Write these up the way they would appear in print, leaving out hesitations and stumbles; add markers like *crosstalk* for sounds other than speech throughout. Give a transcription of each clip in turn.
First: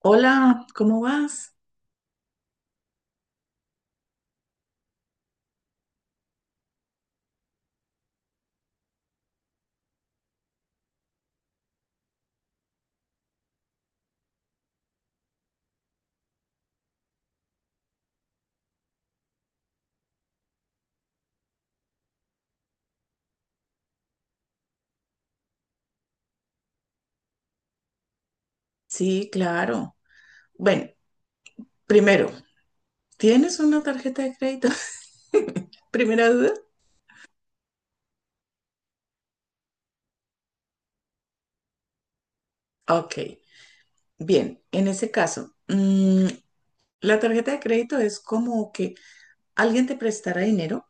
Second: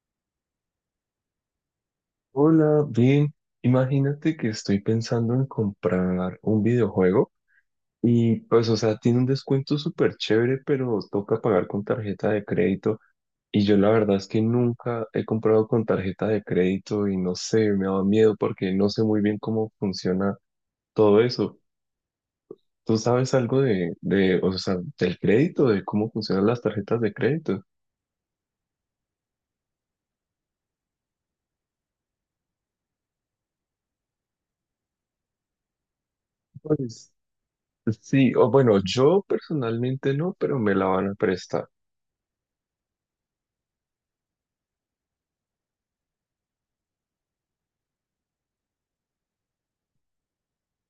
Hola, ¿cómo vas? Hola, bien. Imagínate que estoy pensando en comprar un videojuego y pues, o sea, tiene un descuento súper chévere, pero toca pagar con tarjeta de crédito. Y yo la verdad es que nunca he comprado con tarjeta de crédito y no sé, me da miedo porque no sé muy bien cómo funciona todo eso. ¿Tú sabes algo de, o sea, del crédito, de cómo funcionan las tarjetas de crédito? Sí, claro. Bueno, primero, ¿tienes una tarjeta de crédito? *laughs* Primera duda. Pues sí, o bueno, yo personalmente no, pero me la van a prestar. Ok, bien, en ese caso, la tarjeta de crédito es como que alguien te prestará dinero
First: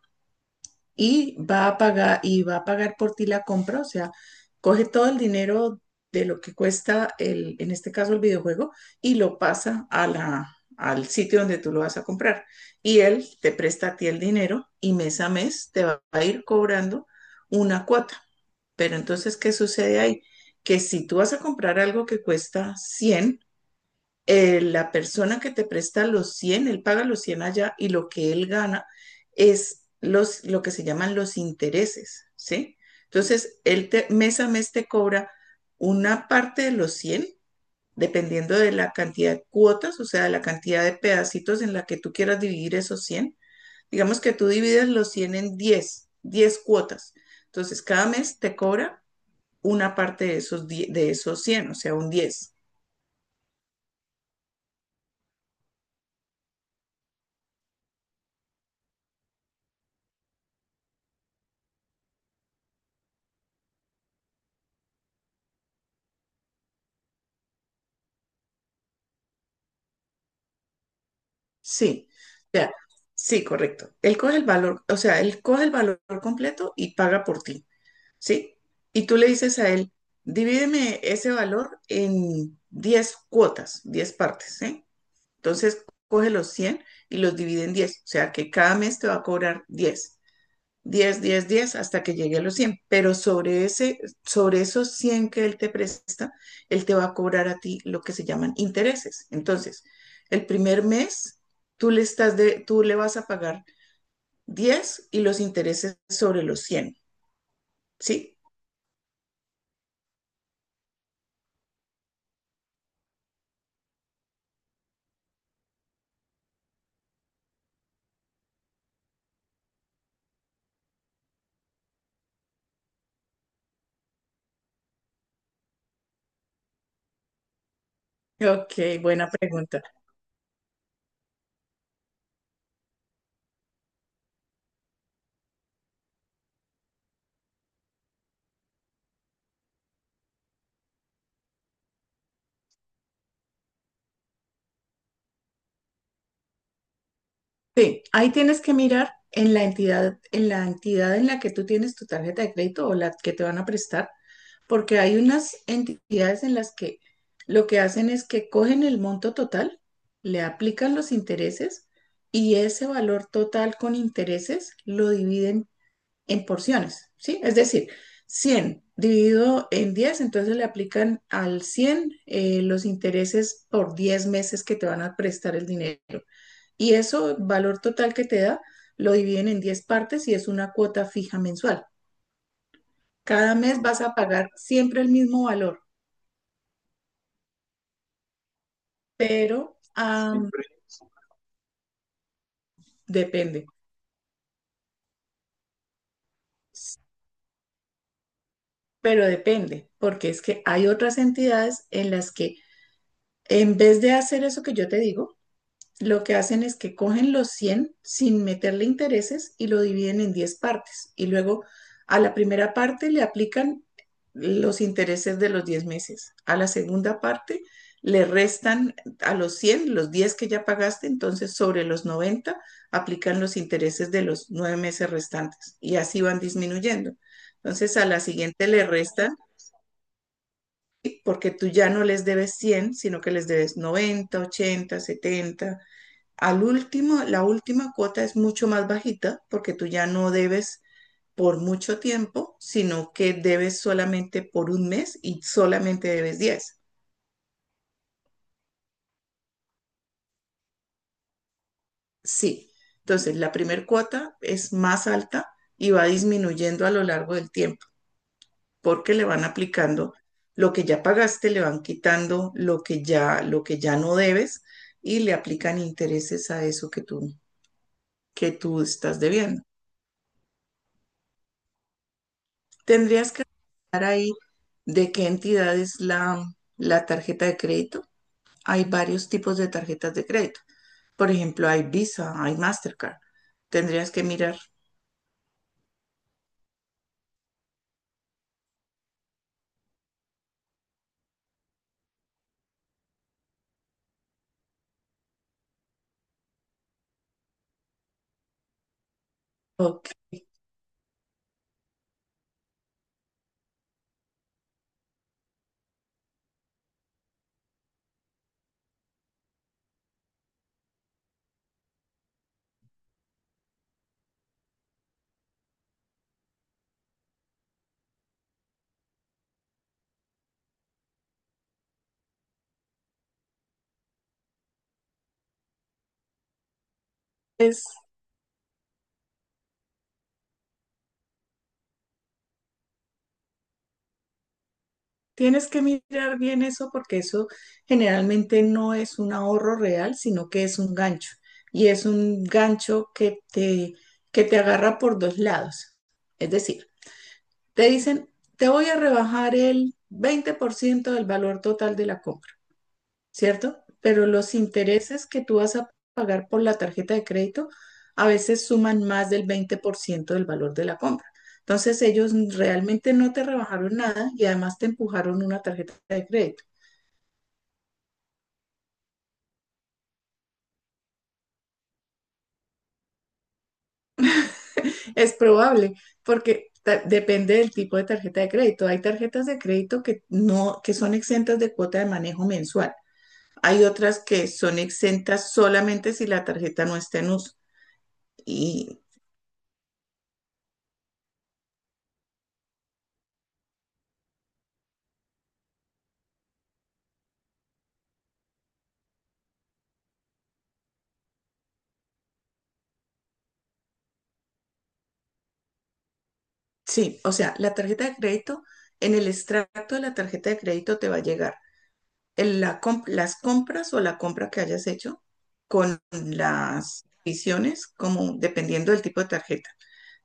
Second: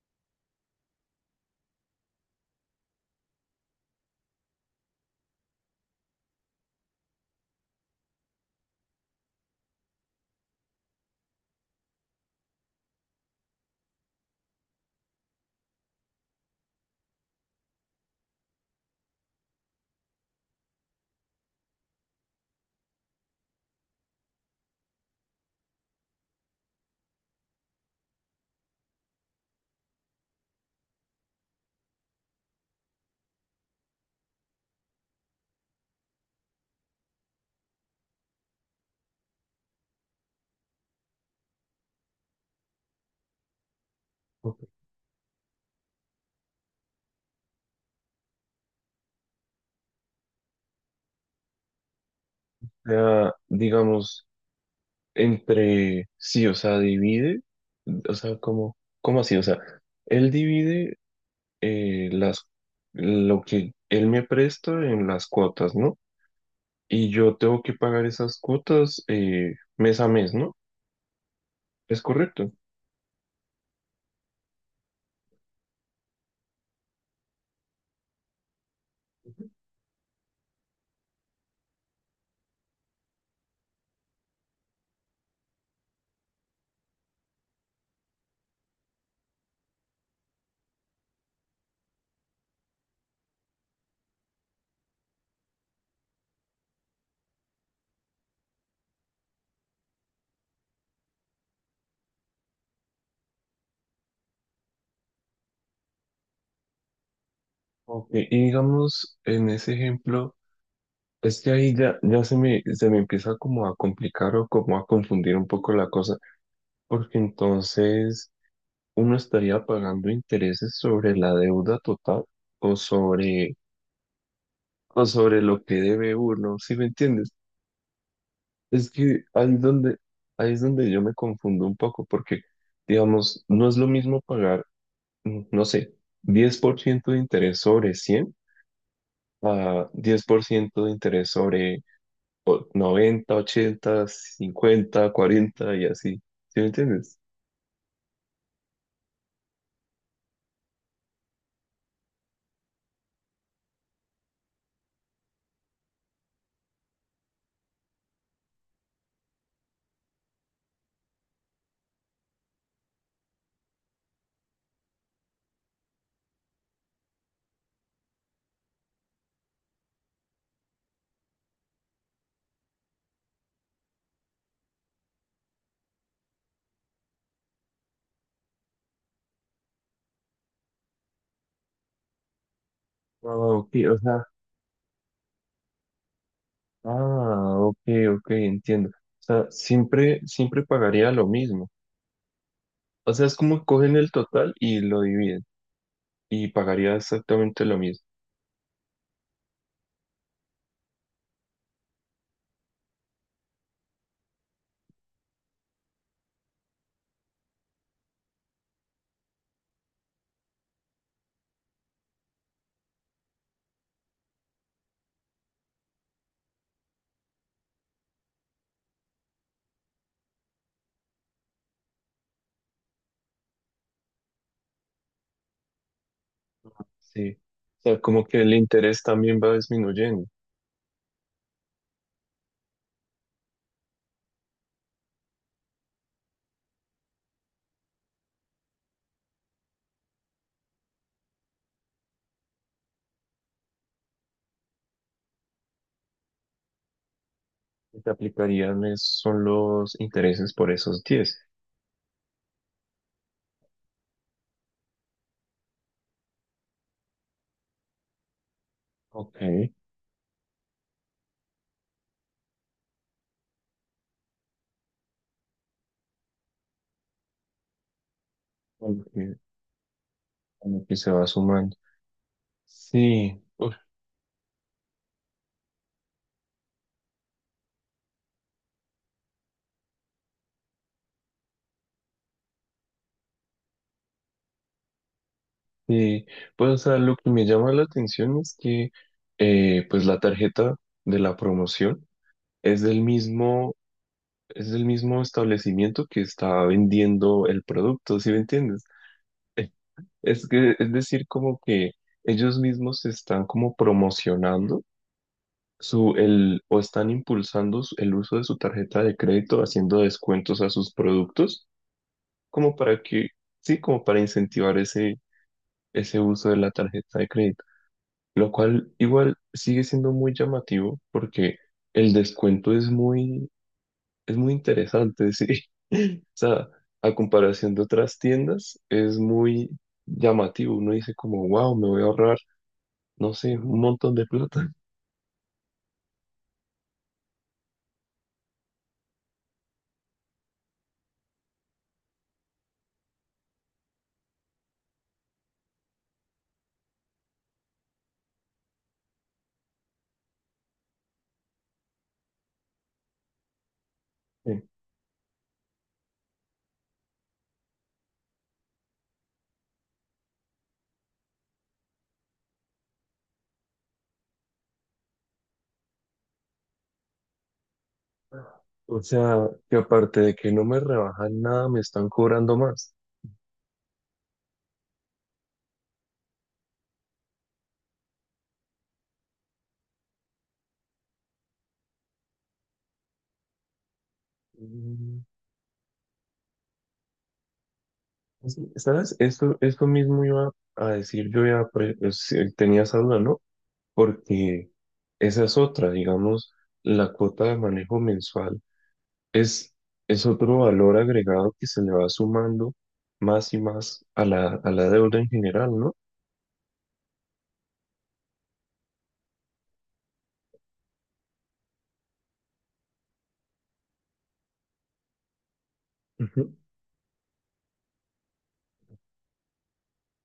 y va a pagar por ti la compra, o sea, coge todo el dinero de lo que cuesta en este caso el videojuego y lo pasa a al sitio donde tú lo vas a comprar. Y él te presta a ti el dinero y mes a mes te va a ir cobrando una cuota. Pero entonces, ¿qué sucede ahí? Que si tú vas a comprar algo que cuesta 100, la persona que te presta los 100, él paga los 100 allá y lo que él gana es lo que se llaman los intereses, ¿sí? Entonces, mes a mes te cobra una parte de los 100, dependiendo de la cantidad de cuotas, o sea, de la cantidad de pedacitos en la que tú quieras dividir esos 100. Digamos que tú divides los 100 en diez cuotas. Entonces, cada mes te cobra una parte de de esos 100, o sea, un 10. Sea, digamos, entre sí, o sea, divide, o sea, como, ¿cómo así? O sea, él divide las, lo que él me presta en las cuotas, ¿no? Y yo tengo que pagar esas cuotas mes a mes, ¿no? Es Sí, o correcto. sea, sí, correcto. Él coge el valor, o sea, él coge el valor completo y paga por ti, ¿sí? Y tú le dices a él, divídeme ese valor en 10 cuotas, 10 partes, ¿sí? Entonces coge los 100 y los divide en 10, o sea que cada mes te va a cobrar diez 10 hasta que llegue a los 100, pero sobre esos 100 que él te presta, él te va a cobrar a ti lo que se llaman intereses. Entonces, el primer mes tú le vas a pagar 10 y los intereses sobre los 100, Ok, ¿sí? y digamos, en ese ejemplo, es que ahí ya, ya se me empieza como a complicar o como a confundir un poco la cosa, porque entonces uno estaría pagando intereses sobre la deuda total o sobre, o sobre lo que debe uno, ¿sí me entiendes? Es Ok, que buena pregunta. Ahí es donde yo me confundo un poco, porque, digamos, no es lo mismo pagar, no sé, 10% de interés sobre 100 a 10% de interés sobre 90 80 50 40 y así, ¿sí me entiendes? Sí, ahí tienes que mirar en la entidad, en la que tú tienes tu tarjeta de crédito o la que te van a prestar. Porque hay unas entidades en las que lo que hacen es que cogen el monto total, le aplican los intereses y ese valor total con intereses lo dividen en porciones, ¿sí? Es decir, 100 dividido en 10, entonces le aplican al 100 los intereses por 10 meses que te van a prestar el dinero. Y eso, valor total que te da, lo dividen en 10 partes y es una cuota fija mensual. Ah, Cada ok, mes o vas a sea, pagar siempre el mismo valor. ah, ok, ok, entiendo. O sea, siempre, siempre Siempre. pagaría lo mismo. O sea, es como que Depende, cogen el total y lo dividen y pagaría exactamente lo mismo. pero depende, porque es que hay otras entidades en las que en vez de hacer eso que yo te digo, lo que hacen es que cogen los 100 sin meterle intereses y lo dividen en 10 partes. Y luego a la primera parte le aplican los intereses de los 10 meses. A la segunda parte le restan a los 100 los 10 que ya pagaste, entonces sobre los 90 aplican los intereses de los 9 meses restantes y así van disminuyendo. Sí. O Entonces sea, a la como que el siguiente le interés restan, también va disminuyendo. sí, porque tú ya no les debes 100, sino que les debes 90, 80, 70 Al último, la última cuota es mucho más bajita porque tú ya no debes por mucho tiempo, sino que debes solamente por un mes y solamente debes 10. Y te aplicarían ¿son los intereses por esos 10? Sí. Entonces, la primera cuota es más alta y va disminuyendo a lo largo del tiempo porque le Ok, van aplicando lo que ya pagaste, le van quitando lo que ya no debes y le aplican intereses a eso que que tú como estás que, debiendo. como que se va sumando. Tendrías Sí, que uf, estar ahí. ¿De qué entidad es la tarjeta de crédito? Hay varios tipos de tarjetas de crédito. Por ejemplo, hay Visa, hay Mastercard. Tendrías que mirar. sí. Pues, o sea, lo que me llama la atención es que, pues, la tarjeta de la promoción es del mismo. Es el mismo establecimiento que está vendiendo el producto, ¿sí me entiendes? Eh, Ok, Es que, es decir, como que ellos mismos están como promocionando su, el, o están impulsando el uso de su tarjeta de crédito, haciendo descuentos a sus productos, como para que, sí, como para incentivar ese, ese uso de la tarjeta de crédito, lo cual igual sigue siendo muy llamativo porque el descuento es muy interesante, sí. *laughs* O sea, a comparación de es- otras tiendas, es muy llamativo. Uno dice como, wow, me voy a ahorrar, no sé, un montón de plata. *laughs* tienes que mirar bien eso porque eso generalmente no es un ahorro real, sino que es un gancho. Y es un gancho que que te agarra por dos lados. Es decir, te dicen, te voy a rebajar el 20% del valor total de la compra, ¿cierto? Pero los Sí. intereses que tú vas a pagar por la tarjeta de crédito a veces suman más del 20% del valor de la compra. Entonces ellos realmente no te rebajaron nada y además te empujaron una tarjeta de crédito. O sea, que aparte de que no me rebajan nada, me están cobrando más. Es probable porque depende del tipo de tarjeta de crédito. Hay tarjetas de crédito que no, que son exentas de cuota de manejo mensual. Hay otras que son Mm, exentas solamente si la tarjeta no está en uso. sí, Y ¿sabes? Esto mismo iba a decir, yo ya sí, tenía esa duda, ¿no? Porque esa es otra, digamos, la cuota de manejo mensual. Es, es otro valor agregado que se le va sumando más y más a la deuda en general, ¿no? sí, o sea, la tarjeta de crédito, en el extracto de la tarjeta de crédito te va a llegar las compras o la compra que hayas hecho con Ujú. las visiones, como dependiendo del tipo de tarjeta.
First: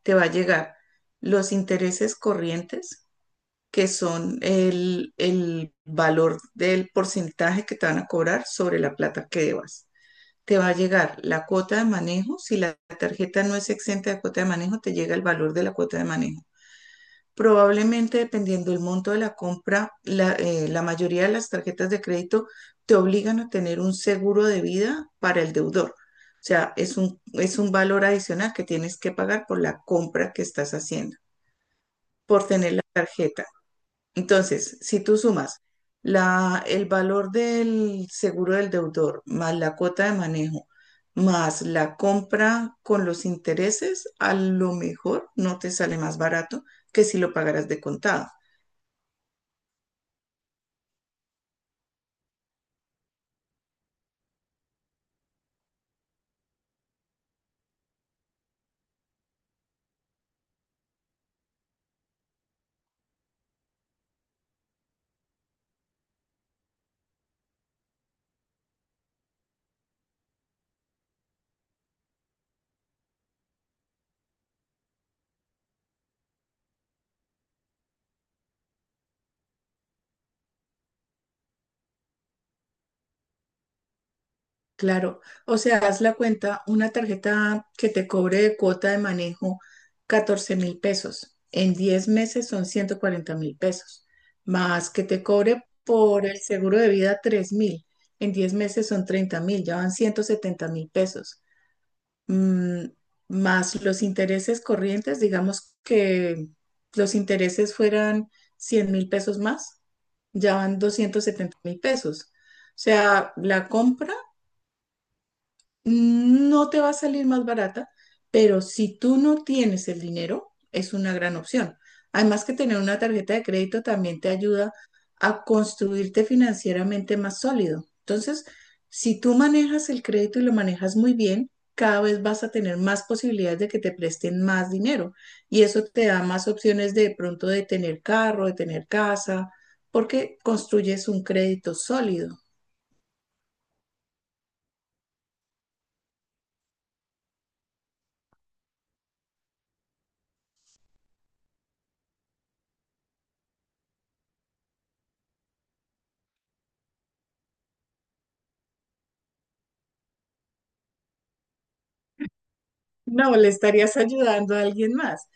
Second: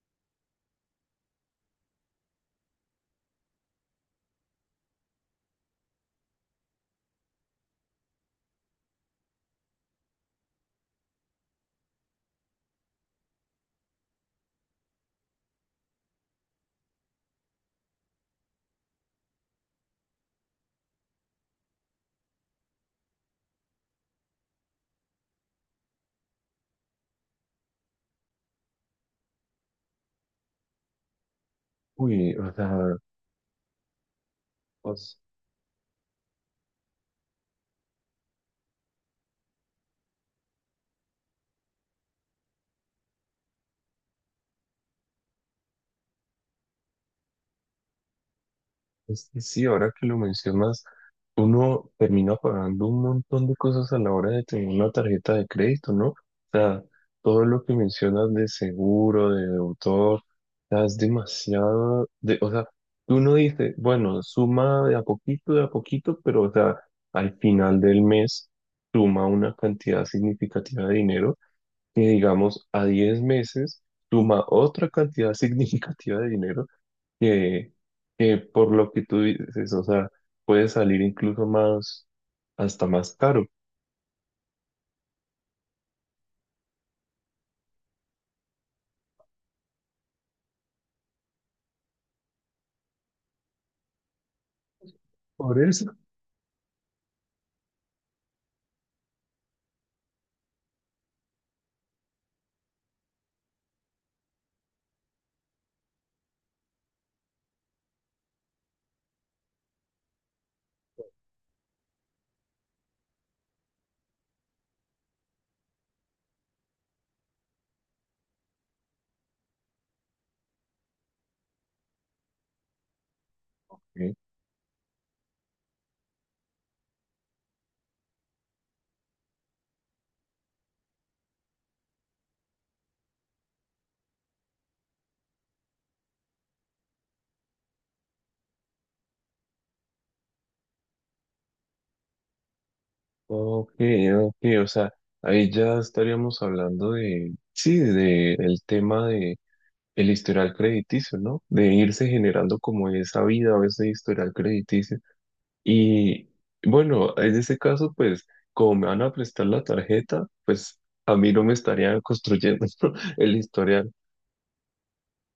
Te va a llegar los intereses corrientes, que son el valor del porcentaje que te van a cobrar sobre la plata que debas. Te va a llegar la cuota de manejo. Si la tarjeta no es exenta de cuota de manejo, te llega el valor de la cuota de manejo. Probablemente, dependiendo del monto de la compra, la mayoría de las tarjetas de crédito te obligan a tener un seguro de vida para el deudor. O sea, es es un valor adicional que tienes que pagar por la compra que estás haciendo, Uy, por o tener la sea, tarjeta. Entonces, si os- tú sumas el valor del seguro del deudor, más la cuota de manejo, más la compra con los intereses, a lo mejor no te sale más barato que si lo pagaras de contado. es que sí, ahora que lo mencionas, uno termina pagando un montón de cosas a la hora de tener una tarjeta de crédito, ¿no? O sea, todo lo que mencionas de seguro, de autor, es demasiado, de, o sea, uno dice, bueno, suma de a poquito, pero, o sea, al final del mes suma una cantidad significativa de dinero que, digamos, a 10 meses suma otra cantidad *laughs* significativa de dinero que, que por lo que tú dices, o sea, puede salir incluso más, hasta más caro. Claro, o sea, haz la cuenta, una tarjeta que te cobre de cuota de manejo 14.000 pesos, en 10 meses son 140.000 pesos, más que te Por cobre eso. por el seguro de vida 3.000, en 10 meses son 30.000, ya van 170.000 pesos. Mm, más los intereses corrientes, digamos que los intereses fueran 100.000 pesos más, ya van 270.000 pesos. O sea, la compra no te va a salir más barata, pero si tú no tienes el dinero, es una gran opción. Además que tener una tarjeta de crédito Ok, también te ayuda a construirte financieramente más sólido. Entonces, si tú manejas el crédito y lo manejas muy bien, cada vez vas a tener más posibilidades de que te presten más dinero y eso te da más opciones de pronto de tener carro, de tener casa, porque construyes un crédito sólido. ok, ok, o sea, ahí ya estaríamos hablando de, sí, de el tema de el historial crediticio, ¿no? De irse generando como esa vida o ese historial crediticio. Y bueno, en ese caso, pues, como me van a prestar la tarjeta, pues a mí no me estarían construyendo *laughs* No, el le historial. estarías ayudando a alguien más.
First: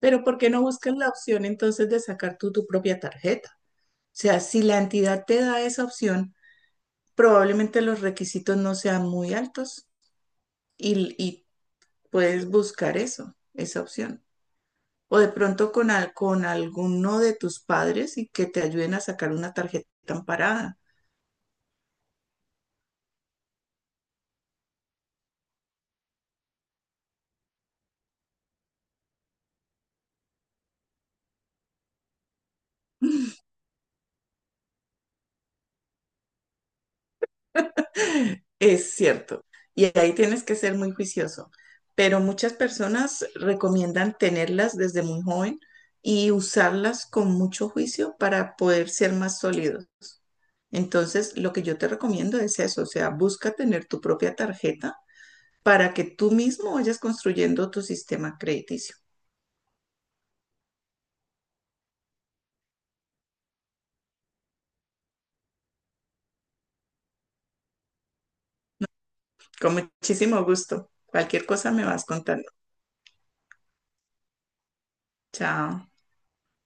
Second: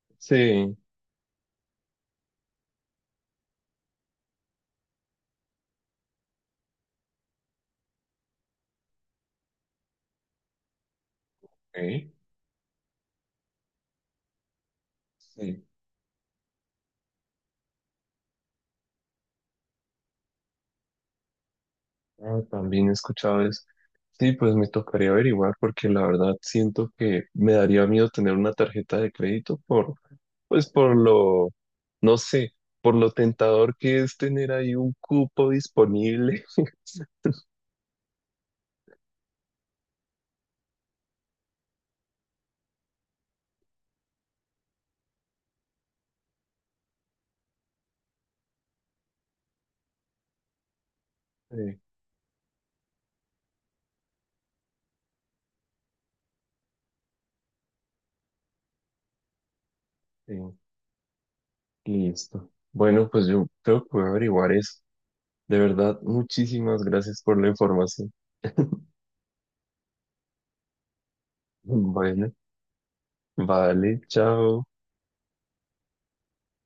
Pero ¿por qué no Sí, buscas la opción entonces de sacar tú tu propia tarjeta? O sea, si la entidad te da esa opción, probablemente los requisitos no sean muy altos y ok, puedes buscar eso, esa opción. O de sí. pronto con alguno de tus padres y que te ayuden a sacar una tarjeta amparada. Ah, también he escuchado eso. Sí, pues me tocaría averiguar porque la verdad siento que me daría miedo tener una tarjeta de crédito por, pues por lo, no sé, por lo tentador que es tener ahí un cupo disponible. *laughs* Es cierto. Y ahí tienes que ser muy juicioso. Pero muchas personas recomiendan tenerlas desde muy joven y usarlas con mucho juicio para poder ser más sólidos. Entonces, lo que yo Sí, te recomiendo es eso, o sea, busca tener tu propia tarjeta para que tú mismo vayas construyendo tu sistema crediticio. sí, listo. Bueno, pues yo creo que voy a averiguar eso. De verdad, muchísimas gracias por la información. Con muchísimo gusto. Cualquier cosa me vas Bueno, contando. vale, chao. Chao.